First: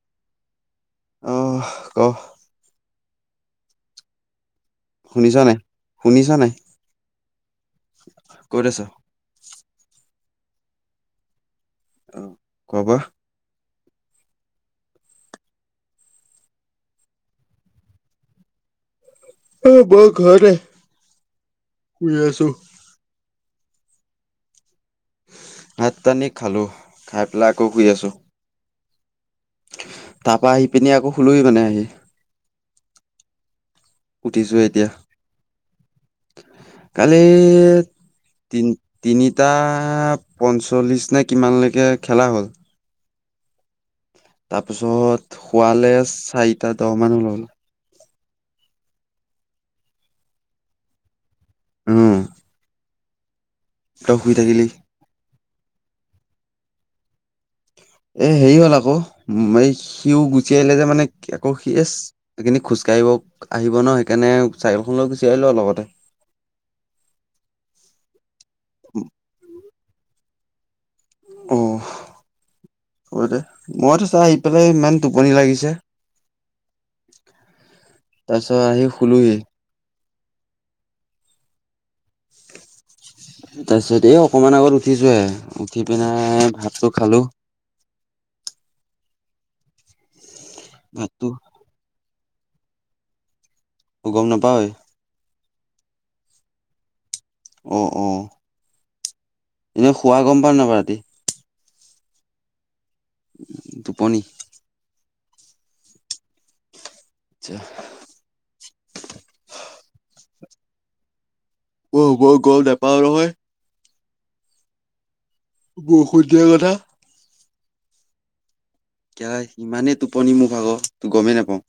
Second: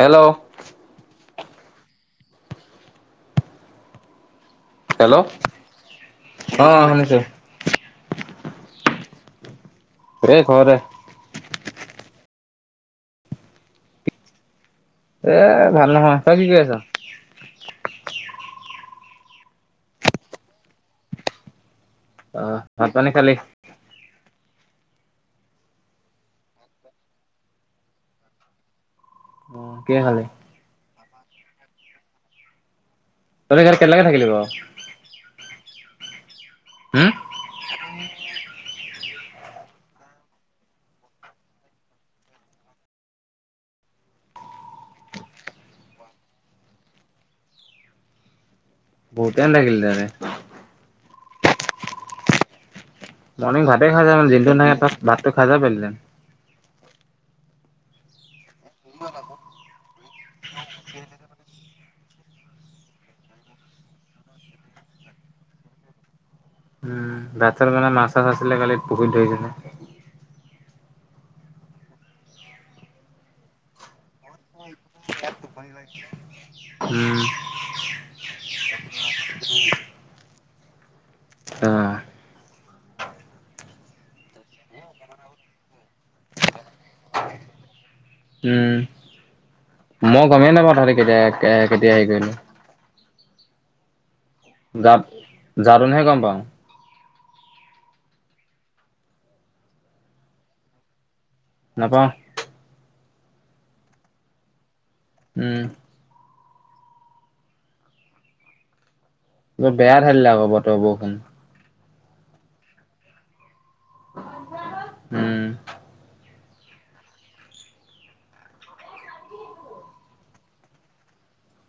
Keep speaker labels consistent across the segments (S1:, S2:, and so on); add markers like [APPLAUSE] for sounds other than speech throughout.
S1: Hello.
S2: অহ ক।
S1: Hello
S2: শুনিছ নাই, শুনিছ নাই?
S1: অ শুনিছো।
S2: ক'ত আছ?
S1: এই ঘৰতে।
S2: অ', খোৱা-বোৱা?
S1: এ, ভাল নহয়। তই কি কৰি আছ?
S2: অ', মই ঘৰতে। শুই আছো
S1: অ', ভাত-পানী খালি?
S2: ভাত-পানী খালোঁ। খাই পেলাই আকৌ শুই আছোঁ।
S1: অ কিহে খালি
S2: তাপা আহি-পিনি আকৌ শুলোহি মানে আহি।
S1: তহঁতে কালি কেইটালৈকে থাকিলি
S2: উঠিছো এতিয়া
S1: বাৰু? হম
S2: কালি তিন তিনিটা পঞ্চল্লিশ নে কিমানলৈকে খেলা হ'ল তাৰপিছত খোৱালে চাৰিটা দহ মান হ'ল।
S1: বহুত টাইম থাকিলি তেতিয়াহলে।
S2: উম।
S1: মৰ্নিং ভাতেই খাই যোৱা
S2: তই
S1: নাই,
S2: শুই
S1: দিনটো
S2: থাকিলি
S1: নাইয়ে তাত ভাত। তই খাই যাব পাৰিলিহেঁতেন।
S2: এ হেৰি হ'ল আকৌ, উম, এ-এই সিও গুচি আহিলে যে মানে, আকৌ সি এচ এইখিনি খোজকাঢ়িব-আহিব ন, সেইকাৰণে চাইকেলখন লৈ গুচি আহিলোঁ আৰু লগতে।
S1: উম, ভাত-চাত মানে মাছ-চাছ আছ লে, কালি পুখুৰীত ধৰিছিলে।
S2: অ', হ'ব দে, মই থৈছ পা আহি পেলাই ইমান টোপনি লাগিছে,
S1: উম
S2: তাৰপিছত আহি শুলোহি।
S1: অ'।
S2: তাৰপিছত এই অকমান আগত উঠিছোহে। উঠি পিনাই ভাত টো খালো।
S1: মগ গমেই নাপাওঁ তহঁতি কেতিয়া
S2: ভাতটো
S1: আ-কেতিয়া হেৰি কৰিলি।
S2: গম নাপাৱয়ে?
S1: গাত যাওঁতেনেহে গম পাওঁ।
S2: অ', অ'। এনেই শুৱা গম পাৱনে নাপাৱ ৰাতি?
S1: নাপাওঁ।
S2: টোপনি।
S1: উম।
S2: আচ্ছা।
S1: বৰ বেয়া ধালিলে আকৌ বতৰ-বৰষুন।
S2: অ', মই গম নেপাও নহয়।
S1: [UNINTELLIGIBLE]
S2: বৰষুণ তোৰহে কথা। কিয়া ইমানে টোপনি মোৰ ভাগৰ, গমেই নোপাও।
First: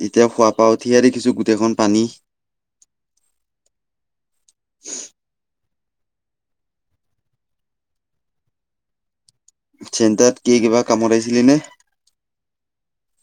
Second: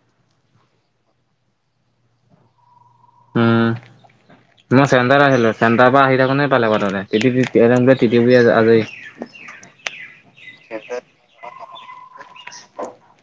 S2: তেতিয়া শুৱাপা উঠিয়ে দেখিছোঁ গোটেইখন পানী।
S1: হম, মই [UNINTELLIGIBLE] চেণ্টাৰ পৰা আহি থাকোতে পালে বতৰে। [UNINTELLIGIBLE]
S2: চেণ্টাত কি কিবা কামত আহিছিলি নে?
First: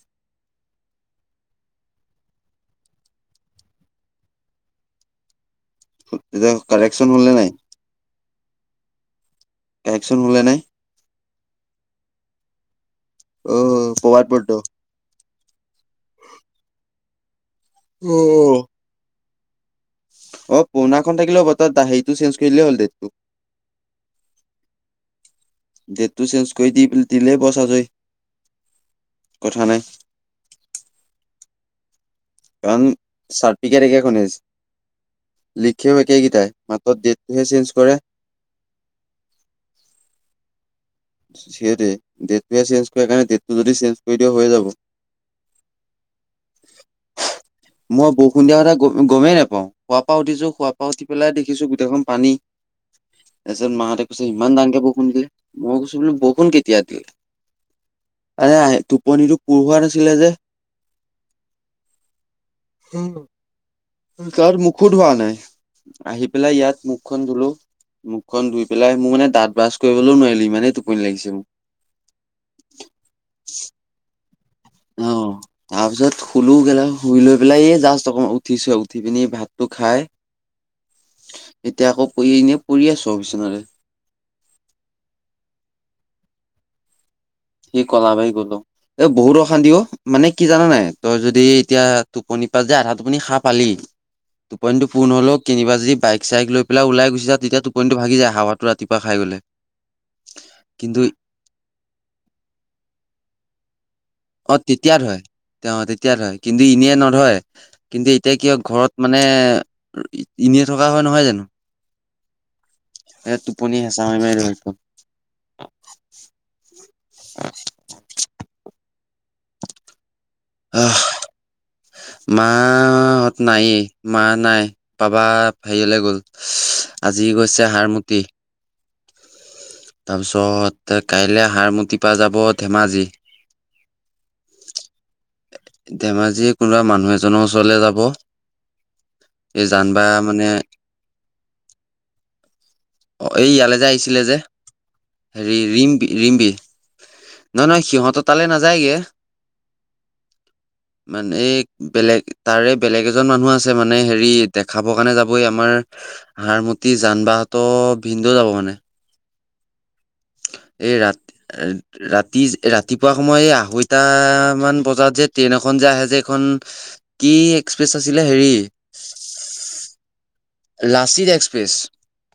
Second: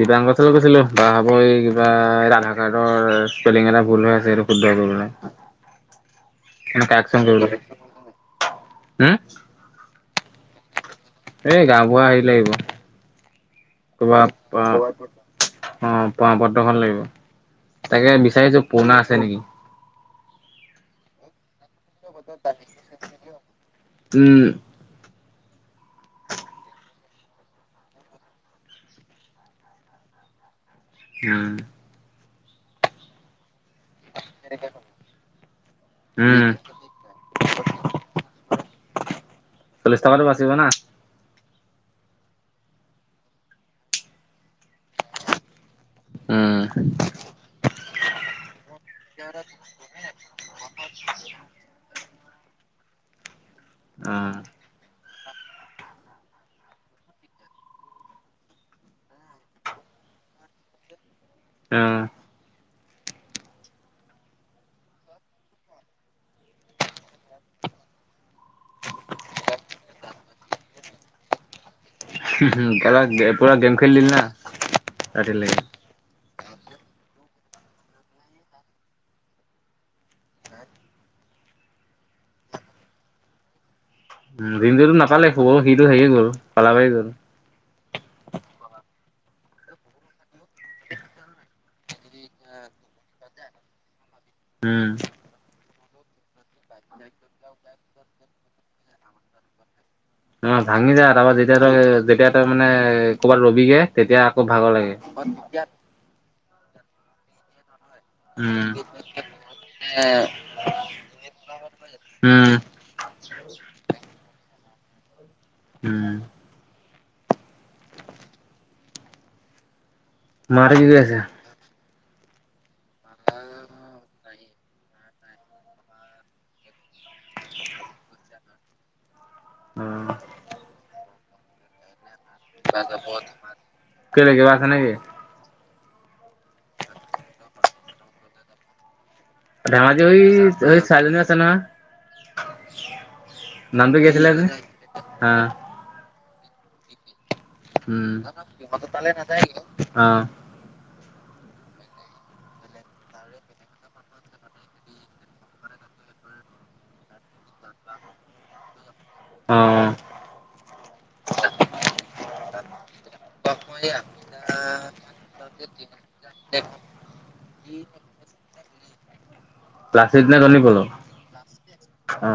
S1: দিপাংক ওচৰলৈ গৈছিলো। তাপা আকৌ এই কিবা আধাৰ কাৰ্ডৰ স্পেলিং এটা ভুলহৈ আছে, শুদ্ধ কৰিবলৈ।
S2: [UNINTELLIGIBLE]
S1: মানে
S2: কাৰেকশ্যন
S1: কাৰেকচন
S2: হ'লেনৈ
S1: কৰিবলৈ
S2: নাই?
S1: হম?
S2: কাৰেকশ্যন হ'লনে নাই?
S1: এই গাঁওবুঢ়া হেইলাগিব,
S2: অ'
S1: তোমা
S2: প্ৰবাদ
S1: আ
S2: বৰ্ত
S1: [UNINTELLIGIBLE] অ', প্রমাণপত্র খন লাগিৱ। তাকে
S2: অ'
S1: বিচাৰিছো পুৰণা আছে নেকি।
S2: অ', পুৰণাখন থাকিলেও বত ততা হেৰিটো চেঞ্জ কৰিলে হ'ল ডেটটো।
S1: উম,
S2: ডেটটো চেঞ্জ কৰি দি দিলেই বচ হৈ যায়, কথা নাই।
S1: উম।
S2: [UNINTELLIGIBLE] ঠিকে, ঠিকে শুনি আছ, লিখেও
S1: উম।
S2: একেকেইটাই মাত্ৰ ডেটটো হে চেঞ্জ কৰে।
S1: চল্লিশ টকাটো বাচিব না
S2: সেইটোৱে ডেটটোহে চেঞ্জ কৰে কাৰণে ডেটটো যদি চেঞ্জ কৰি দিয়া হৈ যাব।
S1: উম।
S2: মই বৰষুণ দিয়া কথা গ-গমেই নাপাওঁ শুৱা পা উঠিছোঁ শুৱা পা উঠি পেলাই দেখিছোঁ গোটেইখন পানী। তাৰছত মাহঁতে কৈছে
S1: অ'।
S2: ইমান [UNINTELLIGIBLE] মই কচ বষুণ কেতিয়া দিল, এৰে টোপনীটো পূৰ হোৱা নাছিলে যে।
S1: উম।
S2: হম। কাৰ মুখো ধোৱা নাই আহি পেলাই ইয়াত মুখখন ধুলো, মুখখন ধুই পেলাই মোৰ মানে দাঁত ব্ৰাছ কৰিবলৈও নোৱাৰিলি ইমানেই টোপনি লাগিছে মোক।
S1: [UNINTELLIGIBLE] পুৰা গেম খেলিলি না। ৰাতিলেকে
S2: শুলোঁ [UNINTELLIGIBLE] শুই লৈ পেলাই এই জাষ্ট অকমান উঠিছোঁ উঠি পিনি ভাতটো খাই, এতিয়া আকৌ পৰি এনে পৰি আছোঁ আৰু বিচনাতে
S1: [UNINTELLIGIBLE] সিটো হেৰি গ'ল, কালাবাৰি গ'ল।
S2: সি কলাবাৰি গ'ল অ', বহুত অশান্তি অ', মানে কি জান নাই? তই যদি এতিয়া টোপনি পা যে, আধা টোপনি সাৰ পালি
S1: উম
S2: টোপনিটো পুৰ নহ'লেয়ো কেনিবা যি বাইক, চাইক লৈ পেলাই ওলাই গুচি যাওঁ তেতিয়া টোপনিটো ভাগি যায় হাৱাটো ৰাতিপুৱা খাই গ'লে।
S1: অ', ভাঙি
S2: কিন্তু
S1: যায় তাপা যেতিয়া তই‌-যেতিয়া [UNINTELLIGIBLE] মানে ক'ৰবাত ৰবি গে তেতিয়া আকৌ
S2: অ'
S1: ভাগৰ লাগে।
S2: তেতিয়া ধৰে তেওঁ তেতিয়া ধৰে কিন্তু ইনেই নধৰে। কিন্তু এতিয়া কি হয়,
S1: উম
S2: ঘৰত মানে এনেই থকা হয়, নহয় জানো?
S1: উম
S2: এ, টোপনিয়ে হেঁচা মাৰি, মাৰি ধৰিব।
S1: উম। মাহঁতে কি কৰি আছে?
S2: মা অ', নাইয়ে মা নাই, পাপা হেৰিয়লে গ'ল, আজি গৈছে হাৰমতি।
S1: অ
S2: তাৰপিছত [UNINTELLIGIBLE] কাইলে হাৰমতি পা, যাব ধেমাজি।
S1: কেলে কিবা আছে নেকি?
S2: ধেমাজি কোনোবা মানুহ এজনৰ ওচৰলে যাব। এই জান বা
S1: ধেমাজিৰ
S2: মানে
S1: [UNINTELLIGIBLE] [UNINTELLIGIBLE]
S2: অ', ইয়ালৈ যে, আহিছিলে যে,
S1: অ
S2: হেৰি ৰিম-ৰিম্পী।
S1: উম, সিহঁত
S2: নাযায়গে
S1: তালে নাযায়গে, অ'।
S2: মানে এই বেলেগ তাৰে বেলেগ এজন মানুহ আছে মানে হেৰি দেখাব কাৰণে যাবই আমাৰ হাৰমতি জান বাহঁত ত' ভিনদেউ যাব মানে।
S1: অ'।
S2: এই ৰাত-ৰাতি [UNINTELLIGIBLE] ৰাতিপুৱা সময় এই আঢ়ৈটামান বজাত যে, ট্ৰেইন এখন যে, আহে যে, এইখন কি এক্সপ্ৰেছ আছিলে? হেৰি
S1: [UNINTELLIGIBLE]
S2: লাচিত এক্সপ্ৰেছ।
S1: অ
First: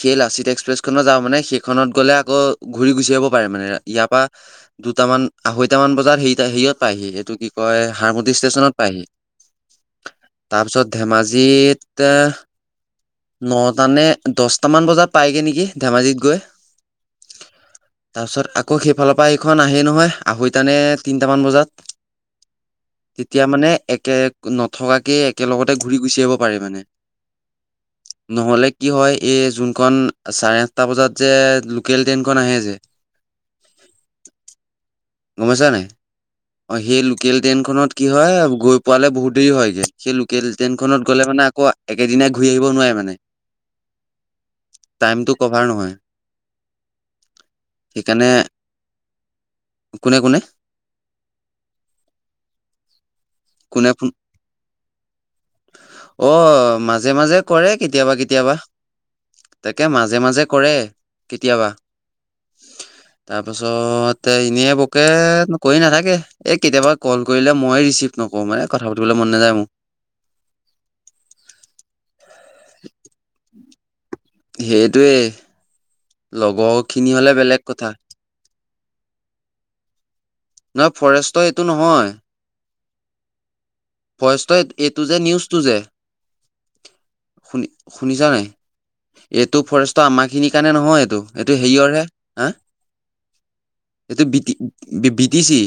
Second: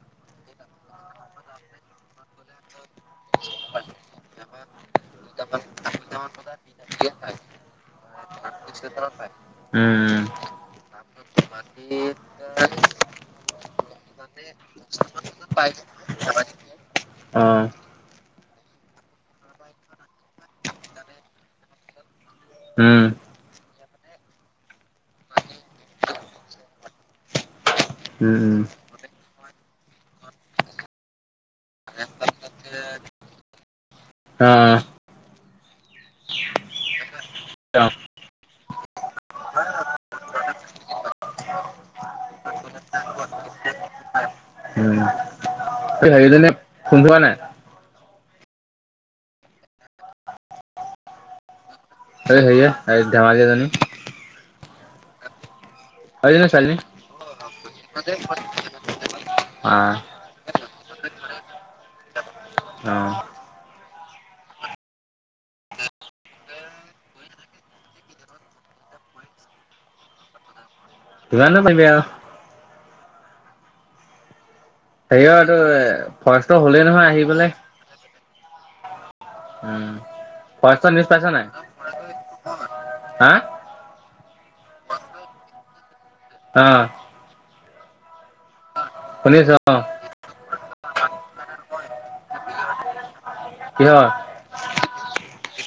S2: সেই লাচিত এক্সপ্ৰেছখনত যাব মানে, সেইখনত গ'লে আকৌ ঘূৰি গুচি আহিব পাৰে মানে, ইয়াৰ পা দুটামান আঢ়ৈটামান বজাত সেই হেৰিত-হেৰিয়ত পায়হি এইটো কি কয়, হাৰমতি ষ্টেচনত পায়হি।
S1: উম উম
S2: তাৰপিছত ধেমাজিত তাৰ, নটা নে দছটামান বজাত পায়গে নেকি ধেমাজিত গৈ,
S1: অ
S2: তাৰপিছত‌ আক আকৌ সেইফালৰ পৰা এইখন আহেই নহয়, আহৈটা নে তিনিটামান বজাত।
S1: উম
S2: তেতিয়া মানে এক কে, নথকাকেই একেলগতে ঘূৰি গুচি আহিব পাৰে মানে।
S1: উম উম
S2: নহ'লে কি হয়, এই যোন [UNINTELLIGIBLE] চাৰে আঠটা বজাত যে লোকেল ট্ৰেইনখন আহে যে
S1: অ
S2: গম পাইছা নে নাই? অ', সেই লোক লোকেল
S1: অ
S2: ট্ৰেইনখনত কি হয়, গৈ পোৱালে বহুত দেৰি হয়গে সেই লোকেল ট্ৰেইনখনত গ'লে মানে আকৌ একেদিনাই ঘূৰি আহিব নোৱাৰে মানে।
S1: উম,
S2: টাইমটো কভাৰ নহয়
S1: এই হেৰি [UNINTELLIGIBLE] ফোন কৰা নাই?
S2: সেইকাৰণে কোনে, কোনে?
S1: [UNINTELLIGIBLE] ধেমাজি জনী
S2: কোনে ফোন অ', মাজে, মাজে কৰে কেতিয়াবা, কেতিয়াবা তাকে
S1: আহ
S2: মাজে, মাজে কৰে, কেতিয়াবা
S1: অ
S2: তাৰপাছত তাই [UNINTELLIGIBLE] কৰি নাথাকে, এই কেতিয়াবা ক'ল কৰিলে মই ৰিচিভ নকৰোঁ মানে কথা পাতিবলৈ মন নাযায় মোৰ।
S1: [UNINTELLIGIBLE] [UNINTELLIGIBLE] হ'লেই নহয়
S2: লগৰখিনি
S1: আহি
S2: হ'লে
S1: পেলাই
S2: বেলেগ কথা।
S1: উম।
S2: নহয়
S1: নিউজ পাইছ
S2: ফৰেষ্টৰ
S1: নাই
S2: এইটো নহয়
S1: হা
S2: ফৰেষ্টৰ এইটো নিউজটো যে
S1: অ
S2: শুনিছা নাই?
S1: শুনিছো
S2: এইটো
S1: অ
S2: ফৰেষ্টৰ আমাৰখিনি সেইকাৰণে নহয় এইটো, এইটো হেৰিয়ৰহে। হা?
S1: কিহৰ
S2: সেইটো বি [UNINTELLIGIBLE] চি।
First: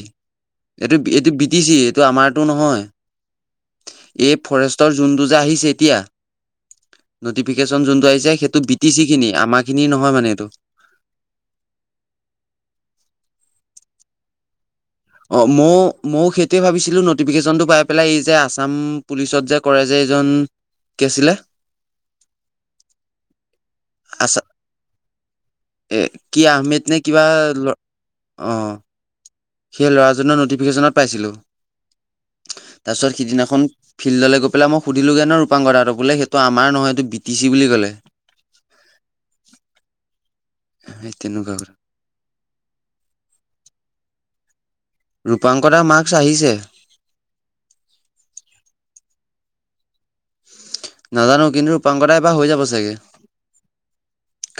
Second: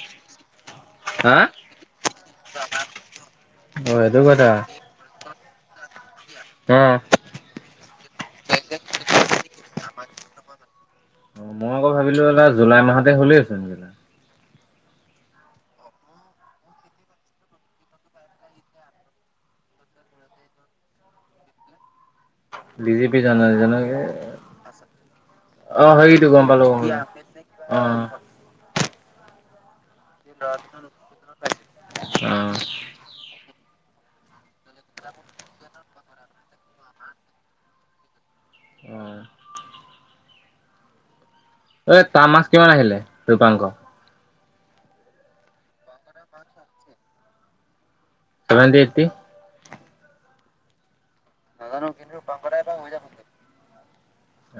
S2: এইটো, এইটো
S1: হা
S2: বি টি চি। এইটো আমাৰ টো নহয়।
S1: অ সেইটো
S2: এই ফৰেষ্টৰ যোনটো [UNINTELLIGIBLE] আহিছে এতিয়া
S1: হ।
S2: [UNINTELLIGIBLE] আহিছে সেইটো বি টি চি খিনি আমাৰ খিনি নহয় মানে এইটো।
S1: [UNINTELLIGIBLE] ভাবিলো এটা জুলাই মাহতে হ'লেই [UNINTELLIGIBLE]
S2: অ মও ম ও সেইটোৱে ভাবিছিলো নটিফিকেশনটো পাই পেলাই এই যে আছাম পুলিচত কৰে যে এইজন কি আছিলে আছা
S1: [UNINTELLIGIBLE] অ
S2: এ
S1: সেইটো
S2: কি
S1: গম পালো গম
S2: আহমেদ
S1: পালো
S2: নে কিবা ল
S1: অ
S2: অ'। সেই ল'ৰাজনৰ ন'টিফিকেশ্যনত পাইছিলোঁ,
S1: অ
S2: তাৰপিছত সিদিনাখন ফিল্ডলৈ গৈ পেলাই মই সুধিলোগে ন ৰূপাংকৰ [UNINTELLIGIBLE] বোলে সেইটো আমাৰ নহয় এইটো বি টি চি বুলি ক'লে। হয়'।
S1: এই তাৰ মাৰ্ক্স কিমান আহিলে ৰূপাংক।
S2: ৰূপাংকৰ মাৰ্ক্স আহিছে।
S1: [UNINTELLIGIBLE]
S2: নাজানো কিন্তু ৰূপাংকতা দাএবাৰ হৈ যাব চাগে।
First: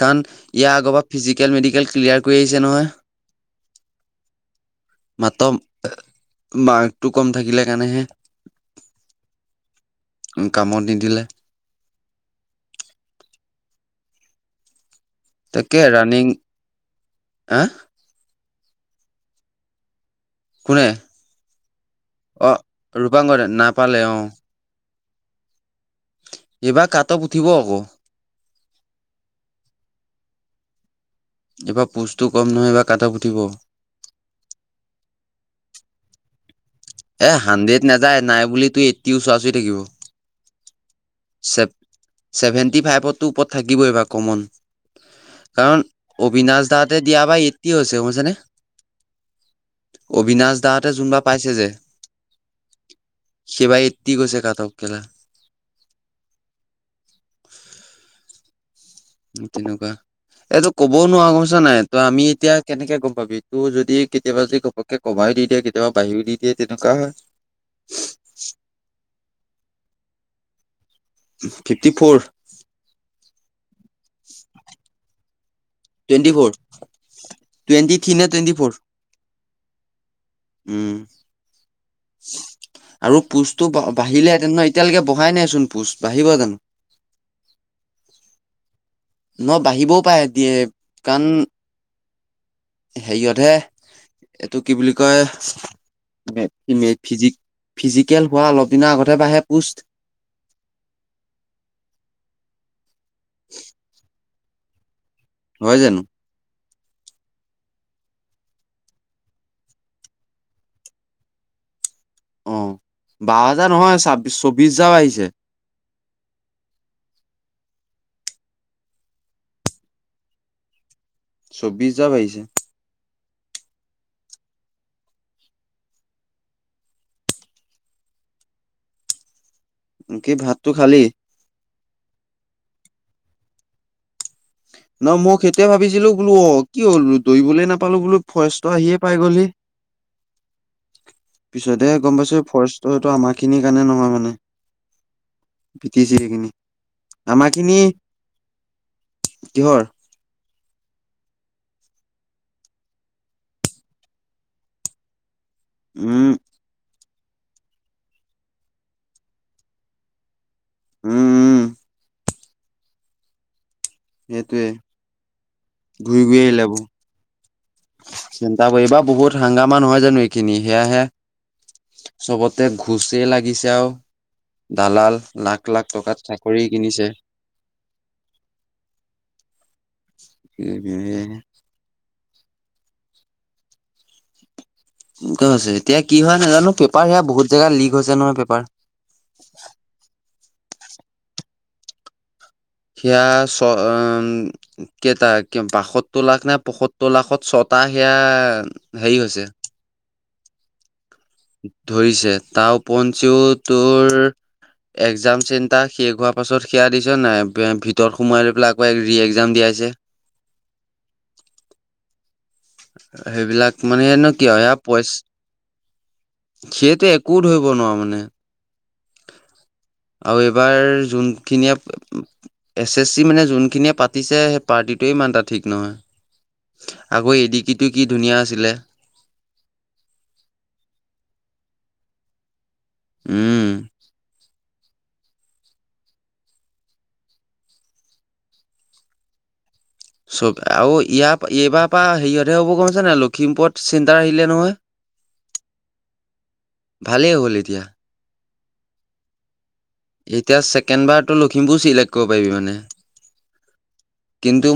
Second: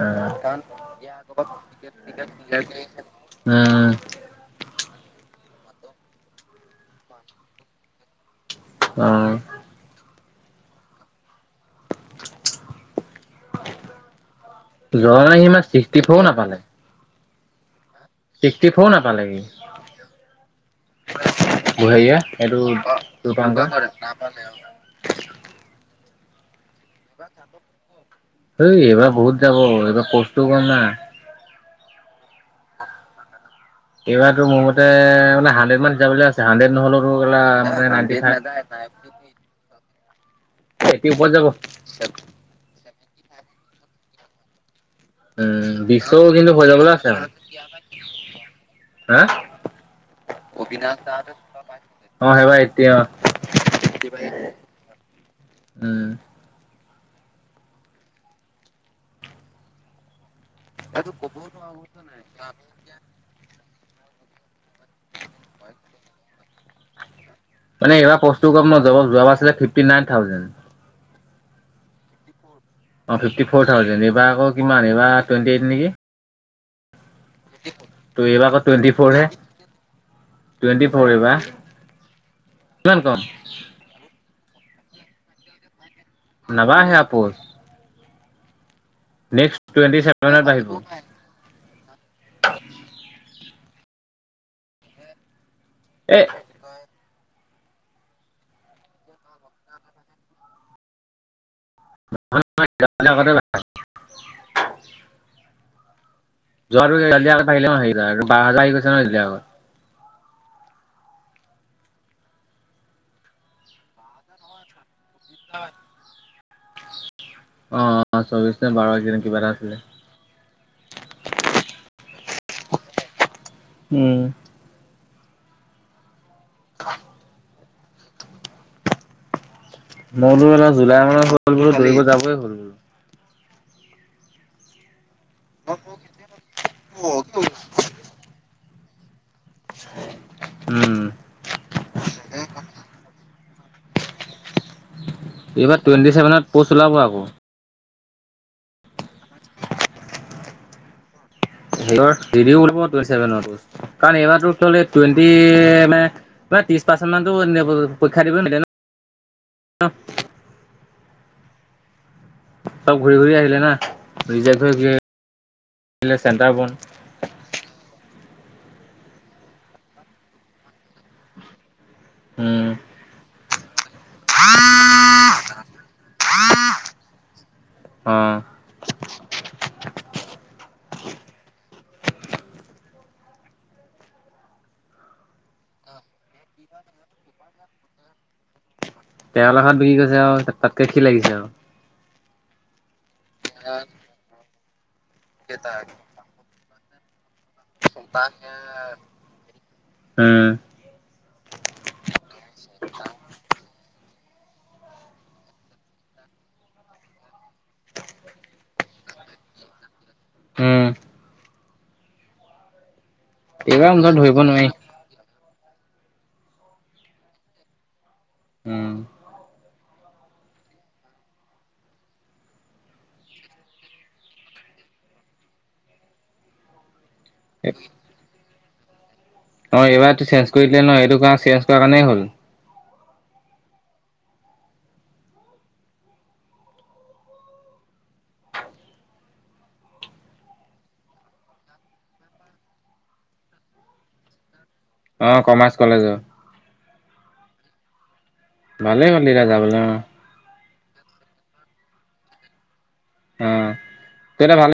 S2: কাৰণ ইয়াৰ আগৰ পৰা ফিজিকেল মেডিকেল ক্লিয়াৰ কৰি আহিছে নহয়,
S1: উম
S2: মাত্ৰ মাৰ্কটো কম থাকিলে কাৰণেহে।
S1: অ'।
S2: কামত নিদিলে।
S1: [INAUDIBLE] লৰা নি ইমান
S2: তাকে
S1: ছিক্সটি ফৰও
S2: ৰানিং
S1: নাপালে?
S2: হা'।
S1: [UNINTELLIGIBLE]
S2: কোনে
S1: বুঢ়াৰীয়ে
S2: অ,
S1: এইটো
S2: ৰূপাংগণ
S1: ৰূপাংকৰ
S2: নাপালে অ,। এইবাৰ কাট উঠিব আকৌ
S1: ঐ এইবাৰ বহুত যাব এইবাৰ, এইবাৰ পোষ্টটো কম না।
S2: এইবাৰ পোষ্টটো কম নহয় কাটোফ উঠিব।
S1: এইবাৰো মোৰ মতে মানে, হাণ্ড্ৰেড মান যাবলৈ আছে। হাণ্ড্ৰেড নহ'লেতো
S2: এ হাড্ৰেড
S1: মানে নাইনটি
S2: নাযায়,
S1: ফাইভ
S2: নাই বুলি ত' এইট্টি ওচৰা ওচৰি থাকিব।
S1: এইট্ৰিৰ ওপৰত যাব।
S2: টো ওপৰত থাকিবই বা কমন।
S1: উম
S2: কাৰণ
S1: বিশও কিন্তু হৈ
S2: অবিনাশ
S1: যাবলৈ
S2: দাহঁতে
S1: আছে
S2: দিয়া
S1: আৰু
S2: বা এইট্টি হৈছে শুনিছেনে,
S1: হা
S2: অবিনাশ দাহঁতে যোনবাৰ পাইছে যে,
S1: অ সেইবাৰ এতিয়া
S2: সেইবাৰ এইট্টি গৈছে কাটঅফ [UNINTELLIGIBLE]
S1: উম
S2: তেনেকুৱা। এইটো ক'বও নোৱাৰো ছানে, নে, ত' আমি এতিয়া, কেনেকে গম পাবি? তোৰ যদি কেতিয়াবা যদি ঘপককে কমাইও দি দিয়ে, কেতিয়াবা বাঢ়িও দি দিয়ে তেনেকুৱা হয়।
S1: মানে এইবাৰ পোষ্টটো কম ন, যোৱা যোৱাবা ইবাৰ fifty nine thousand.
S2: Fifty four.
S1: অ ফিফটি ফ'ৰ থাউজেন, ্ড এইবাৰ আকৌ কিমান, এইবাৰ twenty
S2: twenty for. [UNINTELLIGIBLE] Twenty three
S1: ত'
S2: নে
S1: এইবাৰ আকৌ টুৱেণ্টি ফৰ হে, টুৱেণ্টি
S2: উম
S1: ফৰ এইবাৰ। কিমান
S2: আৰু
S1: কম
S2: পোষ্টটো বাহি দিলেহেঁতেন ন এতিয়ালেকে, বহাই নাই চোন পোষ্ট। বাঢ়িব জানো
S1: নাবাহে আৰু পোষ্ট।
S2: ন বাহিবও পাৰে
S1: চেভেনত
S2: দিয়ে,
S1: বাঢ়িব।
S2: কাৰণ হেৰিয়তহে, এইটো কি বুলি কয় এ ইমেক ফিজি ফিজিকেল হোৱা অলপ দিনৰ আগতে বাহে পোষ্ট।
S1: [UNINTELLIGIBLE]
S2: হয় জানো?
S1: যোৱা [UNINTELLIGIBLE]
S2: অ', বাৰ' হাজাৰ নহয়, চাব্বি চৌবিশ হাজাৰ আহিছে।
S1: হয়। অ', চৌবিশ নে বাৰ এই কেইদিন, কিবা এটা আছিলে।
S2: চৌবিশ যাৰ বাহিছে।
S1: উম। [UNINTELLIGIBLE]
S2: কি
S1: মই বোলো
S2: ভাতটো
S1: [UNINTELLIGIBLE] জুলাই
S2: খালি
S1: মানত দৌৰিব যামেই বোলো।
S2: [UNINTELLIGIBLE] ন' মোক সেইটোৱে ভাবিছিলো বোলো, অ', কি হ'ল বোলো দৌৰিবলে নাপালো বোলো ফাৰ্ষ্ট তই আহিয়ে পাই গলি
S1: উম।
S2: দে গম পাইছো ফৰেষ্টটো আমাৰ খিনিৰ কাৰণে নহয় মানে।
S1: এইবাৰ
S2: পি টি চি
S1: টুৱেণ্টি
S2: খিনি
S1: ছেভেনত প'ষ্ট ওলাব আকৌ।
S2: আমাৰ খিনি কিহৰ
S1: ৰেলৰ ৰিভিউ উলাব টুৱেন্টি চেভেনৰটো কাৰন এইবাৰটো [UNINTELLIGIBLE] টুৱেন্টি এমএ
S2: উম
S1: তই তিছ পাছ সন্মানটো কত যাবগৈ পৰীক্ষা দিব নিদিয়ে ন।
S2: উম।
S1: চব ঘূৰি ঘূৰি আহিলে না।
S2: সেইটোৱে
S1: নিজে [UNINTELLIGIBLE]
S2: [UNINTELLIGIBLE] চিন্তা কৰিবা বহুত হাংগাামান নহয় জানো এইখিনি সেয়াহে চবতে
S1: উম
S2: ঘুচে লাগে। [UNINTELLIGIBLE] দালাল লাখ, লাখ টকাত চাকৰি কিনিছে।
S1: অ
S2: [UNINTELLIGIBLE] ইতাও আচে এতিয়া কি হয় নাজানো পেপাৰ সেয়া বহুত জেগা লিক হৈছে নহয় পেপাৰ।
S1: তেৰ লাখত বিক্ৰী গৈছে আৰু। তাতকে কি লাগিছে আৰু
S2: সেইয়া, চ উম কেইটা। কে, বাশটোৰ লাখ নে পখত্বৰ সত্তৰ লাখ ত ছট তাৰ সেয়া হেৰি হৈছে
S1: উম।
S2: ধৰিছে তাৰ পঞ্চিও তোৰ একজাম চেণ্টাৰ শেষ হোৱাৰ পাছত সেয়া দিছ নাই। ভিতৰত সোমাই লৈ পেলাই আকৌ ৰি একজাম দিয়াইছে।
S1: উম
S2: [INAUDIBLE] সেইবিলাক
S1: এইবাৰ
S2: মানে
S1: মুঠত
S2: নু
S1: ধৰিব
S2: কিয়।
S1: নোৱাৰি
S2: এইয়া পইছা সেইটোৱে। একো ধৰিব নোৱাৰো মানে।
S1: উম
S2: আৰু এইবাৰ যোনখিনিয়ে এছ, এছ চি মানে যোনখিনিয়ে পাতিছে সেই পাৰ্টিটোৱে ইমান এটা ঠিক নহয়। আকৌ এডি কিটো কি ধুনীয়া আছিলে।
S1: অঁ এইবাৰটো চেঞ্জ কৰি দিলে ন। এইটো কাৰনে চেঞ্জ কৰা কাৰণেই হ'ল।
S2: উম। চব আৰু ইয়াৰ এইবাৰ পৰাৰা হেৰিয়তহে হ'ব গম পাইছেনেনাই, লখিমপুৰত চেণ্টাৰ আহিলে নহয়।
S1: অঁ কমাৰ্চ কলেজত।
S2: ভালেই হ'ল এতিয়া
S1: ভালে হ'ল তেতিয়া যাবলৈ
S2: এতিয়া চেক কেনবাৰ টো লখিমপুৰ চিলেক্ট কৰিব পাৰিবি মানে?
S1: অ তেন্তে ভাল
S2: কিন্তু